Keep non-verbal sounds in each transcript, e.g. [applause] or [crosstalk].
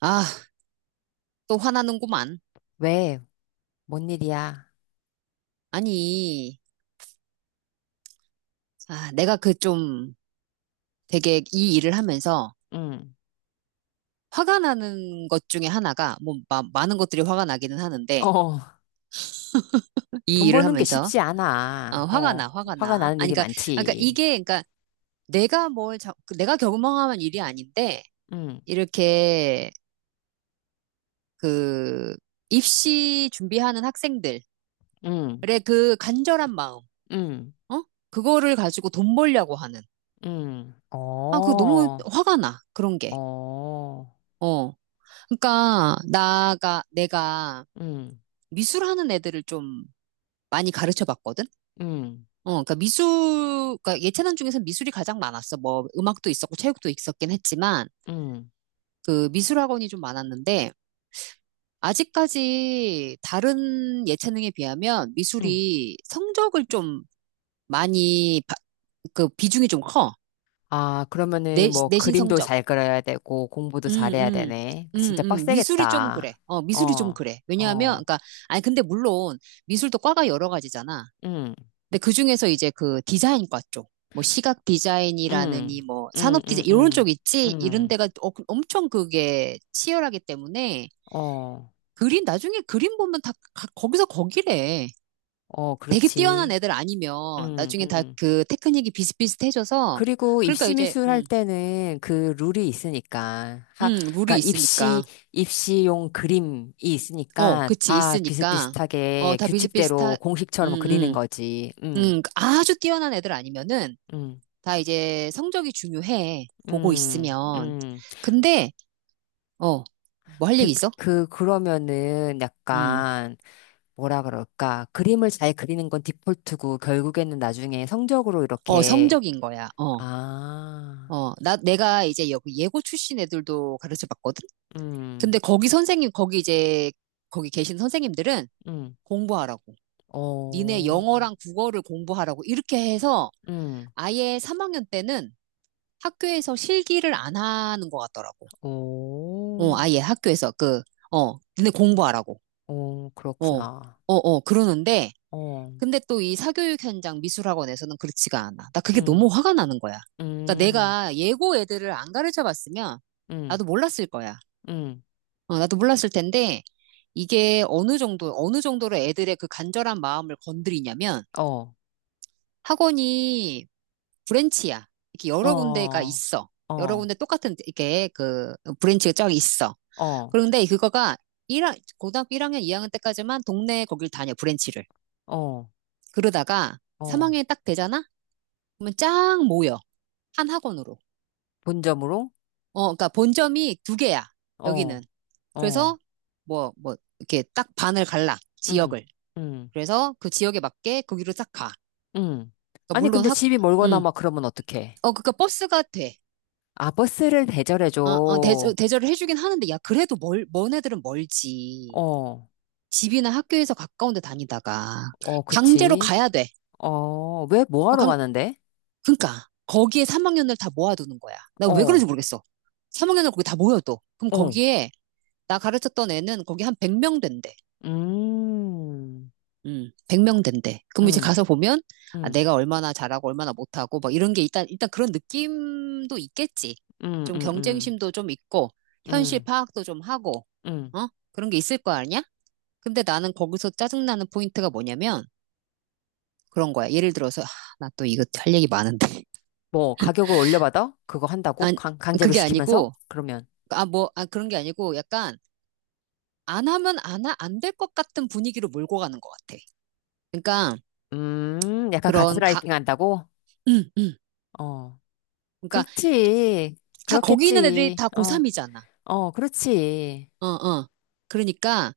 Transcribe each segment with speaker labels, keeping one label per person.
Speaker 1: 아, 또 화나는구만.
Speaker 2: 왜? 뭔 일이야?
Speaker 1: 아니, 내가 그 좀 되게 이 일을 하면서
Speaker 2: 응.
Speaker 1: 화가 나는 것 중에 하나가, 뭐, 많은 것들이 화가 나기는 하는데,
Speaker 2: 어,
Speaker 1: 이
Speaker 2: 돈
Speaker 1: 일을
Speaker 2: 버는 게
Speaker 1: 하면서,
Speaker 2: 쉽지 않아.
Speaker 1: 화가 나,
Speaker 2: 어,
Speaker 1: 화가
Speaker 2: 화가
Speaker 1: 나.
Speaker 2: 나는
Speaker 1: 아니,
Speaker 2: 일이
Speaker 1: 그러니까
Speaker 2: 많지.
Speaker 1: 이게, 그러니까 내가 뭘, 자, 그 내가 경험한 일이 아닌데,
Speaker 2: 응,
Speaker 1: 이렇게 그 입시 준비하는 학생들의
Speaker 2: 응,
Speaker 1: 그 간절한 마음,
Speaker 2: 응,
Speaker 1: 어? 그거를 가지고 돈 벌려고 하는.
Speaker 2: 응. 어,
Speaker 1: 아, 그거 너무 화가 나, 그런 게.
Speaker 2: 어,
Speaker 1: 어. 그러니까 나가 내가
Speaker 2: 응,
Speaker 1: 미술하는 애들을 좀 많이 가르쳐 봤거든.
Speaker 2: 응,
Speaker 1: 그러니까 미술, 그러니까 예체능 중에서 미술이 가장 많았어. 뭐 음악도 있었고 체육도 있었긴 했지만
Speaker 2: 응,
Speaker 1: 그 미술 학원이 좀 많았는데 아직까지 다른 예체능에 비하면
Speaker 2: 응.
Speaker 1: 미술이 성적을 좀 많이 그 비중이 좀 커.
Speaker 2: 아,
Speaker 1: 내,
Speaker 2: 그러면은 뭐
Speaker 1: 내신
Speaker 2: 그림도
Speaker 1: 성적.
Speaker 2: 잘 그려야 되고 공부도
Speaker 1: 음,
Speaker 2: 잘해야
Speaker 1: 음.
Speaker 2: 되네. 그 진짜
Speaker 1: 미술이 좀 그래.
Speaker 2: 빡세겠다.
Speaker 1: 미술이 좀
Speaker 2: 어,
Speaker 1: 그래. 왜냐하면,
Speaker 2: 어,
Speaker 1: 그러니까, 아니, 근데 물론, 미술도 과가 여러 가지잖아.
Speaker 2: 응,
Speaker 1: 근데 그 중에서 이제 그 디자인과 쪽, 뭐 시각 디자인이라느니
Speaker 2: 응,
Speaker 1: 뭐
Speaker 2: 응,
Speaker 1: 산업 디자인
Speaker 2: 응,
Speaker 1: 이런
Speaker 2: 응,
Speaker 1: 쪽 있지 이런
Speaker 2: 응,
Speaker 1: 데가 그 엄청 그게 치열하기 때문에
Speaker 2: 어,
Speaker 1: 그림 나중에 그림 보면 거기서 거기래.
Speaker 2: 어,
Speaker 1: 되게 뛰어난
Speaker 2: 그렇지.
Speaker 1: 애들 아니면
Speaker 2: 응,
Speaker 1: 나중에 다
Speaker 2: 응.
Speaker 1: 그 테크닉이 비슷비슷해져서
Speaker 2: 그리고
Speaker 1: 그러니까
Speaker 2: 입시
Speaker 1: 이제
Speaker 2: 미술 할 때는 그 룰이 있으니까 하
Speaker 1: 룰이
Speaker 2: 그러니까 입시
Speaker 1: 있으니까
Speaker 2: 입시용 그림이
Speaker 1: 어,
Speaker 2: 있으니까
Speaker 1: 그치
Speaker 2: 다
Speaker 1: 있으니까 어,
Speaker 2: 비슷비슷하게
Speaker 1: 다 비슷비슷하
Speaker 2: 규칙대로 공식처럼 그리는
Speaker 1: 음,
Speaker 2: 거지. 음.
Speaker 1: 아주 뛰어난 애들 아니면은
Speaker 2: 음.
Speaker 1: 다 이제 성적이 중요해. 보고
Speaker 2: 음.
Speaker 1: 있으면.
Speaker 2: 음.
Speaker 1: 근데, 어, 뭐 할 얘기
Speaker 2: 그,
Speaker 1: 있어?
Speaker 2: 그 그러면은
Speaker 1: 음,
Speaker 2: 약간 뭐라 그럴까? 그림을 잘 그리는 건 디폴트고 결국에는 나중에 성적으로 이렇게
Speaker 1: 성적인 거야. 어,
Speaker 2: 아.
Speaker 1: 내가 이제 여기 예고 출신 애들도 가르쳐 봤거든? 근데
Speaker 2: 음.
Speaker 1: 거기 계신 선생님들은
Speaker 2: 음.
Speaker 1: 공부하라고. 니네
Speaker 2: 어.
Speaker 1: 영어랑 국어를 공부하라고. 이렇게 해서
Speaker 2: 음.
Speaker 1: 아예 3학년 때는 학교에서 실기를 안 하는 것 같더라고. 아예
Speaker 2: 오.
Speaker 1: 학교에서 니네 공부하라고.
Speaker 2: 오,
Speaker 1: 어, 어,
Speaker 2: 그렇구나.
Speaker 1: 그러는데,
Speaker 2: 어,
Speaker 1: 근데 또 이 사교육 현장 미술학원에서는 그렇지가 않아. 나 그게
Speaker 2: 응,
Speaker 1: 너무 화가 나는 거야. 그러니까
Speaker 2: 응,
Speaker 1: 내가 예고 애들을 안 가르쳐 봤으면
Speaker 2: 응,
Speaker 1: 나도 몰랐을 거야.
Speaker 2: 응,
Speaker 1: 나도 몰랐을 텐데 이게 어느 정도, 어느 정도로 애들의 그 간절한 마음을 건드리냐면
Speaker 2: 어,
Speaker 1: 학원이 브랜치야. 이렇게
Speaker 2: 어,
Speaker 1: 여러 군데가
Speaker 2: 어,
Speaker 1: 있어. 여러
Speaker 2: 어,
Speaker 1: 군데 똑같은 이렇게 그 브랜치가 쫙 있어.
Speaker 2: 어,
Speaker 1: 그런데 그거가 일학 고등학교 1학년, 2학년 때까지만 동네 거길 다녀, 브랜치를.
Speaker 2: 어,
Speaker 1: 그러다가
Speaker 2: 어.
Speaker 1: 3학년이 딱 되잖아? 그러면 쫙 모여. 한 학원으로.
Speaker 2: 본점으로?
Speaker 1: 어, 그러니까 본점이 두 개야. 여기는.
Speaker 2: 어, 어,
Speaker 1: 그래서 이렇게 딱 반을 갈라.
Speaker 2: 응,
Speaker 1: 지역을.
Speaker 2: 응,
Speaker 1: 그래서 그 지역에 맞게 거기로 딱 가.
Speaker 2: 응.
Speaker 1: 그러니까
Speaker 2: 아니, 근데 집이 멀거나
Speaker 1: 음.
Speaker 2: 막 그러면 어떡해?
Speaker 1: 그러니까 버스가 돼.
Speaker 2: 아, 버스를 대절해줘. 어,
Speaker 1: 대절을 해주긴 하는데, 야, 그래도 먼 애들은 멀지.
Speaker 2: 어,
Speaker 1: 집이나 학교에서 가까운 데 다니다가. 강제로
Speaker 2: 그치.
Speaker 1: 가야 돼.
Speaker 2: 어, 왜, 뭐
Speaker 1: 어,
Speaker 2: 하러
Speaker 1: 강,
Speaker 2: 가는데?
Speaker 1: 그러니까. 거기에 3학년을 다 모아두는 거야. 나 왜 그런지
Speaker 2: 어,
Speaker 1: 모르겠어. 3학년을 거기 다 모여 또. 그럼
Speaker 2: 어,
Speaker 1: 거기에 나 가르쳤던 애는 거기 한 100명 된대.
Speaker 2: 음,
Speaker 1: 100명 된대. 그럼 이제
Speaker 2: 음,
Speaker 1: 가서 보면,
Speaker 2: 음,
Speaker 1: 아,
Speaker 2: 음,
Speaker 1: 내가 얼마나 잘하고 얼마나 못하고, 막 이런 게 일단 그런 느낌도 있겠지.
Speaker 2: 음,
Speaker 1: 좀
Speaker 2: 음,
Speaker 1: 경쟁심도 좀 있고, 현실
Speaker 2: 음.
Speaker 1: 파악도 좀 하고,
Speaker 2: 음.
Speaker 1: 어? 그런 게 있을 거 아니야? 근데 나는 거기서 짜증나는 포인트가 뭐냐면, 그런 거야. 예를 들어서, 아, 나또 이거 할 얘기 많은데. [laughs]
Speaker 2: 뭐 가격을 올려받아? 그거 한다고?
Speaker 1: 아
Speaker 2: 강, 강제로
Speaker 1: 그게
Speaker 2: 시키면서?
Speaker 1: 아니고,
Speaker 2: 그러면
Speaker 1: 그런 게 아니고, 약간, 안 하면 안, 안 될 것 같은 분위기로 몰고 가는 것 같아. 그러니까,
Speaker 2: 약간
Speaker 1: 그런 가,
Speaker 2: 가스라이팅 한다고?
Speaker 1: [clears throat]
Speaker 2: 어.
Speaker 1: 그러니까
Speaker 2: 그렇지.
Speaker 1: 다 거기 있는 애들이
Speaker 2: 그렇겠지.
Speaker 1: 다
Speaker 2: 어.
Speaker 1: 고3이잖아.
Speaker 2: 어, 그렇지.
Speaker 1: 어, 어. 그러니까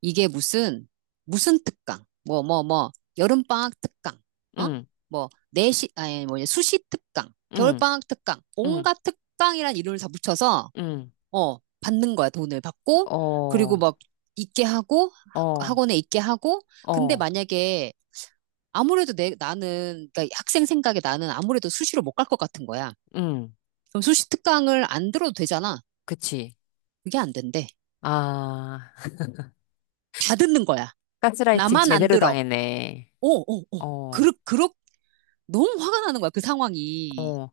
Speaker 1: 이게 무슨 특강? 여름방학 특강. 어?
Speaker 2: 응.
Speaker 1: 뭐 내시 아니 뭐냐 수시 특강,
Speaker 2: 응.
Speaker 1: 겨울방학 특강.
Speaker 2: 응.
Speaker 1: 온갖 특강이란 이름을 다 붙여서
Speaker 2: 응.
Speaker 1: 받는 거야. 돈을 받고 그리고
Speaker 2: 어.
Speaker 1: 막 있게 하고
Speaker 2: 어.
Speaker 1: 학원에 있게 하고 근데
Speaker 2: 어.
Speaker 1: 만약에 아무래도 내 나는 그러니까 학생 생각에 나는 아무래도 수시로 못 갈 것 같은 거야.
Speaker 2: 응.
Speaker 1: 그럼 수시 특강을 안 들어도 되잖아.
Speaker 2: 그치.
Speaker 1: 그게 안 된대.
Speaker 2: 아,
Speaker 1: 다 듣는 거야.
Speaker 2: 가스라이팅
Speaker 1: 나만 안
Speaker 2: 제대로
Speaker 1: 들어.
Speaker 2: 당했네.
Speaker 1: 오, 오, 오.
Speaker 2: 어.
Speaker 1: 너무 화가 나는 거야, 그 상황이.
Speaker 2: 어.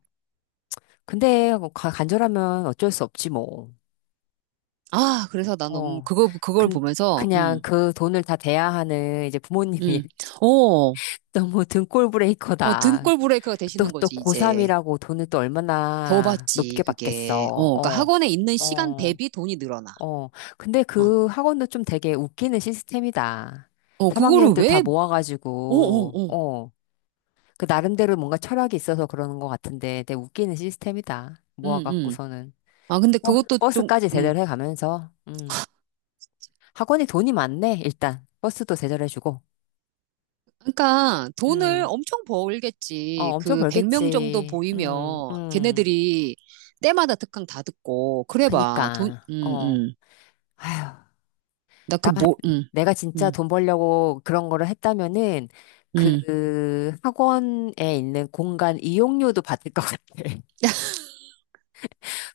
Speaker 2: 근데 뭐 가- 간절하면 어쩔 수 없지 뭐.
Speaker 1: 그래서 나 너무,
Speaker 2: 어.
Speaker 1: 그걸
Speaker 2: 근
Speaker 1: 보면서,
Speaker 2: 그냥 그 돈을 다 대야 하는 이제 부모님이
Speaker 1: 음. 어,
Speaker 2: 너무 등골
Speaker 1: 어,
Speaker 2: 브레이커다.
Speaker 1: 등골 브레이크가
Speaker 2: 또,
Speaker 1: 되시는
Speaker 2: 또
Speaker 1: 거지, 이제.
Speaker 2: 고3이라고 돈을 또
Speaker 1: 더
Speaker 2: 얼마나
Speaker 1: 받지,
Speaker 2: 높게
Speaker 1: 그게.
Speaker 2: 받겠어.
Speaker 1: 어, 그러니까
Speaker 2: 어,
Speaker 1: 학원에 있는 시간
Speaker 2: 어,
Speaker 1: 대비 돈이 늘어나.
Speaker 2: 어. 근데
Speaker 1: 어,
Speaker 2: 그 학원도 좀 되게 웃기는 시스템이다.
Speaker 1: 그거를
Speaker 2: 3학년들 다
Speaker 1: 왜, 어, 어,
Speaker 2: 모아가지고,
Speaker 1: 어.
Speaker 2: 어. 그 나름대로 뭔가 철학이 있어서 그러는 것 같은데 되게 웃기는 시스템이다.
Speaker 1: 음, 음.
Speaker 2: 모아갖고서는.
Speaker 1: 아, 근데
Speaker 2: 버,
Speaker 1: 그것도 좀,
Speaker 2: 버스까지 대절해 가면서, 학원이 돈이 많네, 일단. 버스도 대절해주고.
Speaker 1: 그러니까 돈을
Speaker 2: 음.
Speaker 1: 엄청
Speaker 2: 어,
Speaker 1: 벌겠지.
Speaker 2: 엄청
Speaker 1: 그 100명 정도
Speaker 2: 벌겠지.
Speaker 1: 보이면 걔네들이 때마다 특강 다 듣고 그래 봐. 돈
Speaker 2: 그니까, 어, 아휴,
Speaker 1: 나 그
Speaker 2: 나,
Speaker 1: 뭐
Speaker 2: 내가 진짜
Speaker 1: 음.
Speaker 2: 돈 벌려고 그런 거를 했다면은,
Speaker 1: 음.
Speaker 2: 그 학원에 있는 공간 이용료도 받을 것 같아.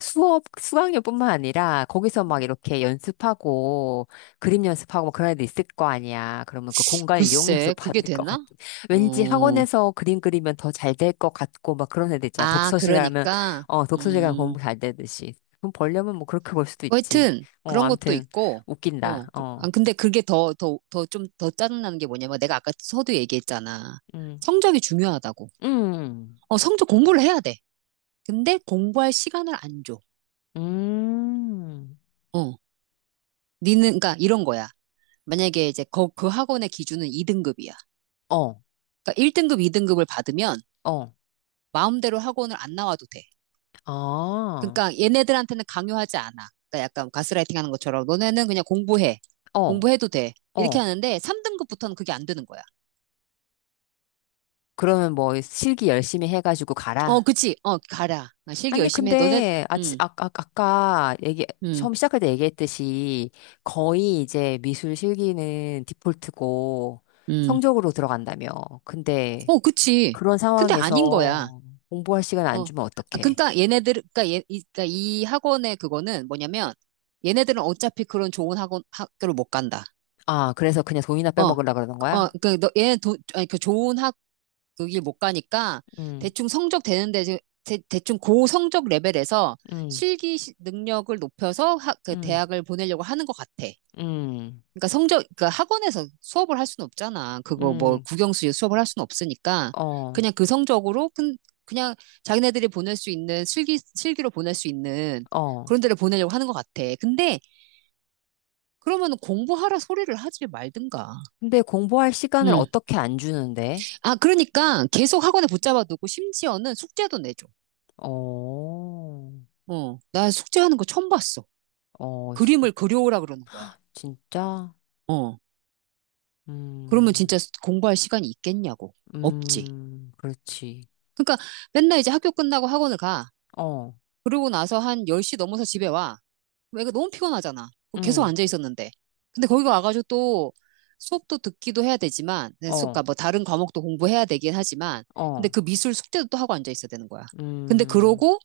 Speaker 2: 수업, 수강료뿐만 아니라 거기서 막 이렇게 연습하고 그림 연습하고 막 그런 애들 있을 거 아니야. 그러면 그 공간 이용료도 [laughs]
Speaker 1: 글쎄, 그게
Speaker 2: 받을 것
Speaker 1: 되나?
Speaker 2: 같아. 왠지
Speaker 1: 어.
Speaker 2: 학원에서 그림 그리면 더 잘 될 것 같고 막 그런 애들 있잖아.
Speaker 1: 아,
Speaker 2: 독서실 가면,
Speaker 1: 그러니까
Speaker 2: 어, 독서실 가면
Speaker 1: 음.
Speaker 2: 공부 잘 되듯이. 돈 벌려면 뭐 그렇게 벌 수도
Speaker 1: 뭐
Speaker 2: 있지.
Speaker 1: 하여튼
Speaker 2: 어,
Speaker 1: 그런 것도
Speaker 2: 암튼,
Speaker 1: 있고
Speaker 2: 웃긴다.
Speaker 1: 어. 아,
Speaker 2: 어,
Speaker 1: 근데 그게 더 짜증나는 게 뭐냐면 내가 아까 서두 얘기했잖아.
Speaker 2: 음,
Speaker 1: 성적이 중요하다고.
Speaker 2: 음,
Speaker 1: 어, 성적 공부를 해야 돼. 근데 공부할 시간을 안 줘.
Speaker 2: 음,
Speaker 1: 어. 니는, 그러니까 이런 거야. 만약에 그 학원의 기준은 2등급이야.
Speaker 2: 어,
Speaker 1: 그러니까 1등급, 2등급을 받으면
Speaker 2: 어,
Speaker 1: 마음대로 학원을 안 나와도 돼.
Speaker 2: 아,
Speaker 1: 그러니까 얘네들한테는 강요하지 않아. 그러니까 약간 가스라이팅 하는 것처럼 너네는 그냥 공부해.
Speaker 2: 어,
Speaker 1: 공부해도 돼.
Speaker 2: 어.
Speaker 1: 이렇게 하는데 3등급부터는 그게 안 되는 거야.
Speaker 2: 그러면 뭐 실기 열심히 해가지고
Speaker 1: 어,
Speaker 2: 가라.
Speaker 1: 그치. 어, 가라. 나 실기
Speaker 2: 아니,
Speaker 1: 열심히 해.
Speaker 2: 근데, 아,
Speaker 1: 음,
Speaker 2: 아, 아, 아까 얘기,
Speaker 1: 음,
Speaker 2: 처음 시작할 때 얘기했듯이 거의 이제 미술 실기는 디폴트고
Speaker 1: 음.
Speaker 2: 성적으로 들어간다며. 근데
Speaker 1: 어, 그치.
Speaker 2: 그런
Speaker 1: 근데 아닌 거야.
Speaker 2: 상황에서 공부할 시간 안
Speaker 1: 어.
Speaker 2: 주면
Speaker 1: 아,
Speaker 2: 어떡해?
Speaker 1: 그러니까 얘네들, 그러니까, 얘, 이, 그러니까 이 학원의 그거는 뭐냐면 얘네들은 어차피 그런 좋은 학원 학교를 못 간다.
Speaker 2: 아, 그래서 그냥 돈이나
Speaker 1: 어,
Speaker 2: 빼먹으려 그러는
Speaker 1: 어,
Speaker 2: 거야?
Speaker 1: 그 너, 얘는 돈, 아니 그 좋은 학 그길 못 가니까
Speaker 2: 응,
Speaker 1: 대충 성적 되는데 대충 고 성적 레벨에서
Speaker 2: 응,
Speaker 1: 능력을 높여서 그
Speaker 2: 응,
Speaker 1: 대학을 보내려고 하는 것 같아.
Speaker 2: 응,
Speaker 1: 그러니까 학원에서 수업을 할 수는 없잖아. 그거 뭐
Speaker 2: 응,
Speaker 1: 국영수 수업을 할 수는 없으니까
Speaker 2: 어,
Speaker 1: 그냥 그 성적으로 그, 그냥 자기네들이 보낼 수 있는 실기로 보낼 수 있는
Speaker 2: 어.
Speaker 1: 그런 데를 보내려고 하는 것 같아. 근데 그러면 공부하라 소리를 하지 말든가.
Speaker 2: 근데 공부할 시간을
Speaker 1: 음.
Speaker 2: 어떻게 안 주는데?
Speaker 1: 아 그러니까 계속 학원에 붙잡아두고 심지어는 숙제도 내줘.
Speaker 2: 어,
Speaker 1: 어, 나 숙제하는 거 처음 봤어.
Speaker 2: 어,
Speaker 1: 그림을 그려오라 그러는 거야.
Speaker 2: 진짜?
Speaker 1: 어, 그러면
Speaker 2: 음.
Speaker 1: 진짜 공부할 시간이 있겠냐고. 없지.
Speaker 2: 그렇지.
Speaker 1: 그러니까 맨날 이제 학교 끝나고 학원을 가.
Speaker 2: 어,
Speaker 1: 그러고 나서 한 10시 넘어서 집에 와. 그럼 애가 너무 피곤하잖아. 그럼 계속
Speaker 2: 응,
Speaker 1: 앉아 있었는데. 근데 거기 와가지고 또 수업도 듣기도 해야 되지만, 네, 수,
Speaker 2: 어,
Speaker 1: 그러니까 뭐 다른 과목도 공부해야 되긴 하지만, 근데
Speaker 2: 어,
Speaker 1: 그 미술 숙제도 또 하고 앉아 있어야 되는 거야. 근데
Speaker 2: 음.
Speaker 1: 그러고,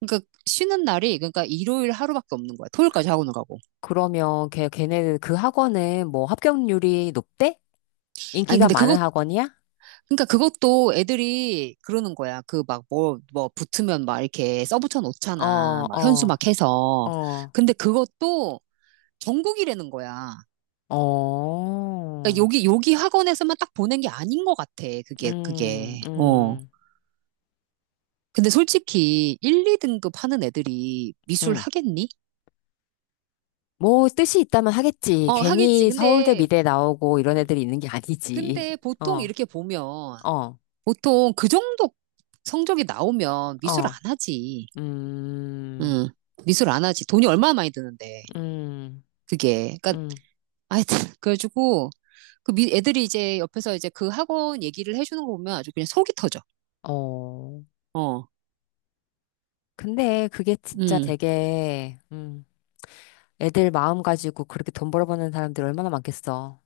Speaker 1: 그러니까 그러니까 일요일 하루밖에 없는 거야. 토요일까지 학원을 가고.
Speaker 2: 그러면 걔, 걔네는 그 학원은 뭐 합격률이 높대?
Speaker 1: 아니,
Speaker 2: 인기가 많은 학원이야?
Speaker 1: 그러니까 그것도 애들이 그러는 거야. 그 막 뭐 붙으면 막 이렇게 써붙여
Speaker 2: 어,
Speaker 1: 놓잖아. 막 현수
Speaker 2: 어,
Speaker 1: 막 해서.
Speaker 2: 어,
Speaker 1: 근데 그것도 전국이라는 거야. 그러니까
Speaker 2: 어,
Speaker 1: 여기 학원에서만 딱 보낸 게 아닌 것 같아.
Speaker 2: 음,
Speaker 1: 그게. 어.
Speaker 2: 음,
Speaker 1: 근데 솔직히 1, 2등급 하는 애들이 미술
Speaker 2: 음.
Speaker 1: 하겠니?
Speaker 2: 뭐 뜻이 있다면 하겠지.
Speaker 1: 어, 하겠지.
Speaker 2: 괜히 서울대
Speaker 1: 근데,
Speaker 2: 미대 나오고 이런
Speaker 1: 음,
Speaker 2: 애들이 있는 게 아니지.
Speaker 1: 근데
Speaker 2: [laughs]
Speaker 1: 보통
Speaker 2: 어,
Speaker 1: 이렇게 보면,
Speaker 2: 어,
Speaker 1: 보통 그 정도 성적이 나오면 미술 안
Speaker 2: 어,
Speaker 1: 하지.
Speaker 2: 음,
Speaker 1: 음 미술 안 하지. 돈이 얼마나 많이 드는데.
Speaker 2: 음,
Speaker 1: 그게. 그러니까,
Speaker 2: 음,
Speaker 1: 하여튼, [laughs] 그래가지고, 애들이 이제 옆에서 이제 그 학원 얘기를 해주는 거 보면 아주 그냥 속이 터져.
Speaker 2: 어.
Speaker 1: 어,
Speaker 2: 근데 그게 진짜
Speaker 1: 음.
Speaker 2: 되게, 애들 마음 가지고 그렇게 돈 벌어버는 사람들 얼마나 많겠어.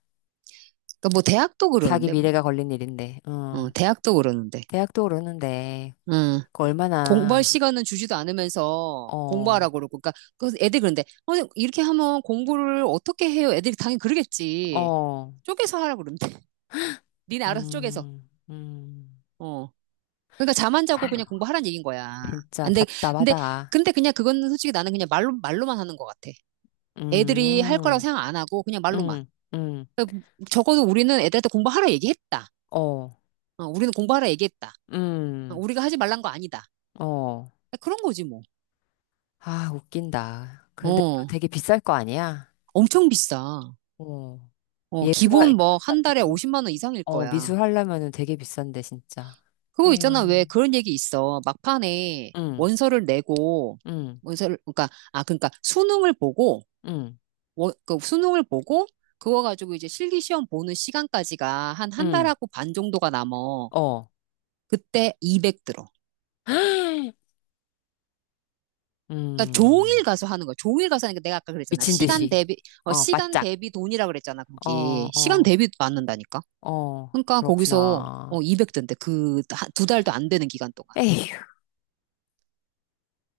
Speaker 1: 그러니까 뭐 대학도
Speaker 2: 자기
Speaker 1: 그러는데 뭐.
Speaker 2: 미래가 걸린 일인데,
Speaker 1: 어,
Speaker 2: 응.
Speaker 1: 대학도 그러는데.
Speaker 2: 대학도 오르는데,
Speaker 1: 음,
Speaker 2: 그
Speaker 1: 공부할
Speaker 2: 얼마나,
Speaker 1: 시간은 주지도 않으면서
Speaker 2: 어,
Speaker 1: 공부하라고 그러고. 그러니까 그 애들 그런데 어, 이렇게 하면 공부를 어떻게 해요? 애들이 당연히 그러겠지.
Speaker 2: 어,
Speaker 1: 쪼개서 하라고 그러는데. [laughs] 니네 알아서 쪼개서.
Speaker 2: 음, 음,
Speaker 1: 어. 그러니까 잠 안 자고 그냥 공부하라는 얘기인 거야.
Speaker 2: 진짜
Speaker 1: 근데 근데
Speaker 2: 답답하다.
Speaker 1: 근데 그냥 그건 솔직히 나는 그냥 말로만 하는 것 같아. 애들이 할 거라고
Speaker 2: 음,
Speaker 1: 생각 안 하고 그냥 말로만.
Speaker 2: 음, 음,
Speaker 1: 그러니까 적어도 우리는 애들한테 공부하라 얘기했다.
Speaker 2: 어,
Speaker 1: 어, 우리는 공부하라 얘기했다. 어,
Speaker 2: 음,
Speaker 1: 우리가 하지 말란 거 아니다.
Speaker 2: 어.
Speaker 1: 그러니까 그런 거지 뭐.
Speaker 2: 아, 웃긴다. 그런데 또
Speaker 1: 어.
Speaker 2: 되게 비쌀 거 아니야?
Speaker 1: 엄청 비싸.
Speaker 2: 어.
Speaker 1: 어, 기본
Speaker 2: 예술학, 그,
Speaker 1: 뭐 한
Speaker 2: 같은
Speaker 1: 달에 50만 원 이상일
Speaker 2: 어,
Speaker 1: 거야.
Speaker 2: 미술 하려면은 되게 비싼데, 진짜.
Speaker 1: 그거 있잖아. 왜
Speaker 2: 에휴.
Speaker 1: 그런 얘기 있어. 막판에
Speaker 2: 응,
Speaker 1: 원서를 내고
Speaker 2: 응,
Speaker 1: 원서를 그러니까 아 그러니까 수능을 보고
Speaker 2: 응,
Speaker 1: 원, 그 수능을 보고 그거 가지고 이제 실기 시험 보는 시간까지가 한 한
Speaker 2: 응,
Speaker 1: 달하고 반 정도가 남어.
Speaker 2: 어.
Speaker 1: 그때 200 들어.
Speaker 2: [gasps]
Speaker 1: 그러니까
Speaker 2: 음,
Speaker 1: 종일 가서 하는 거야. 종일 가서 하니까 내가 아까 그랬잖아.
Speaker 2: 미친 듯이. 어,
Speaker 1: 시간
Speaker 2: 바짝.
Speaker 1: 대비 돈이라 그랬잖아.
Speaker 2: 어,
Speaker 1: 거기. 시간
Speaker 2: 어,
Speaker 1: 대비 받는다니까.
Speaker 2: 어,
Speaker 1: 그러니까 거기서 어
Speaker 2: 그렇구나.
Speaker 1: 200 든대. 그 두 달도 안 되는 기간 동안.
Speaker 2: 에휴,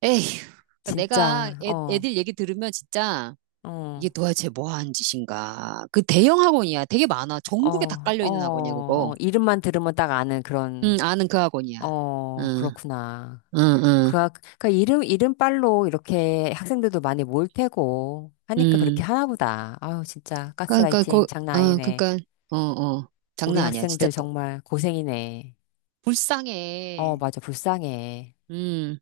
Speaker 1: 에휴, 그러니까 내가
Speaker 2: 진짜, 어,
Speaker 1: 애들 얘기 들으면 진짜
Speaker 2: 어,
Speaker 1: 이게 도대체 뭐 하는 짓인가. 그 대형 학원이야. 되게 많아.
Speaker 2: 어,
Speaker 1: 전국에 다 깔려
Speaker 2: 어,
Speaker 1: 있는 학원이야, 그거.
Speaker 2: 어, 이름만 들으면 딱 아는
Speaker 1: 응,
Speaker 2: 그런,
Speaker 1: 아는 그 학원이야.
Speaker 2: 어,
Speaker 1: 응,
Speaker 2: 그렇구나.
Speaker 1: 응, 응,
Speaker 2: 그, 학- 그러니까 이름, 이름빨로 이렇게 학생들도 많이 모일 테고 하니까 그렇게
Speaker 1: 응.
Speaker 2: 하나 보다. 아유, 진짜
Speaker 1: 그러니까
Speaker 2: 가스라이팅 장난
Speaker 1: 아,
Speaker 2: 아니네.
Speaker 1: 그러니까 어, 어,
Speaker 2: 우리
Speaker 1: 장난 아니야. 진짜
Speaker 2: 학생들
Speaker 1: 또
Speaker 2: 정말 고생이네. 어,
Speaker 1: 불쌍해.
Speaker 2: 맞아, 불쌍해.
Speaker 1: 음.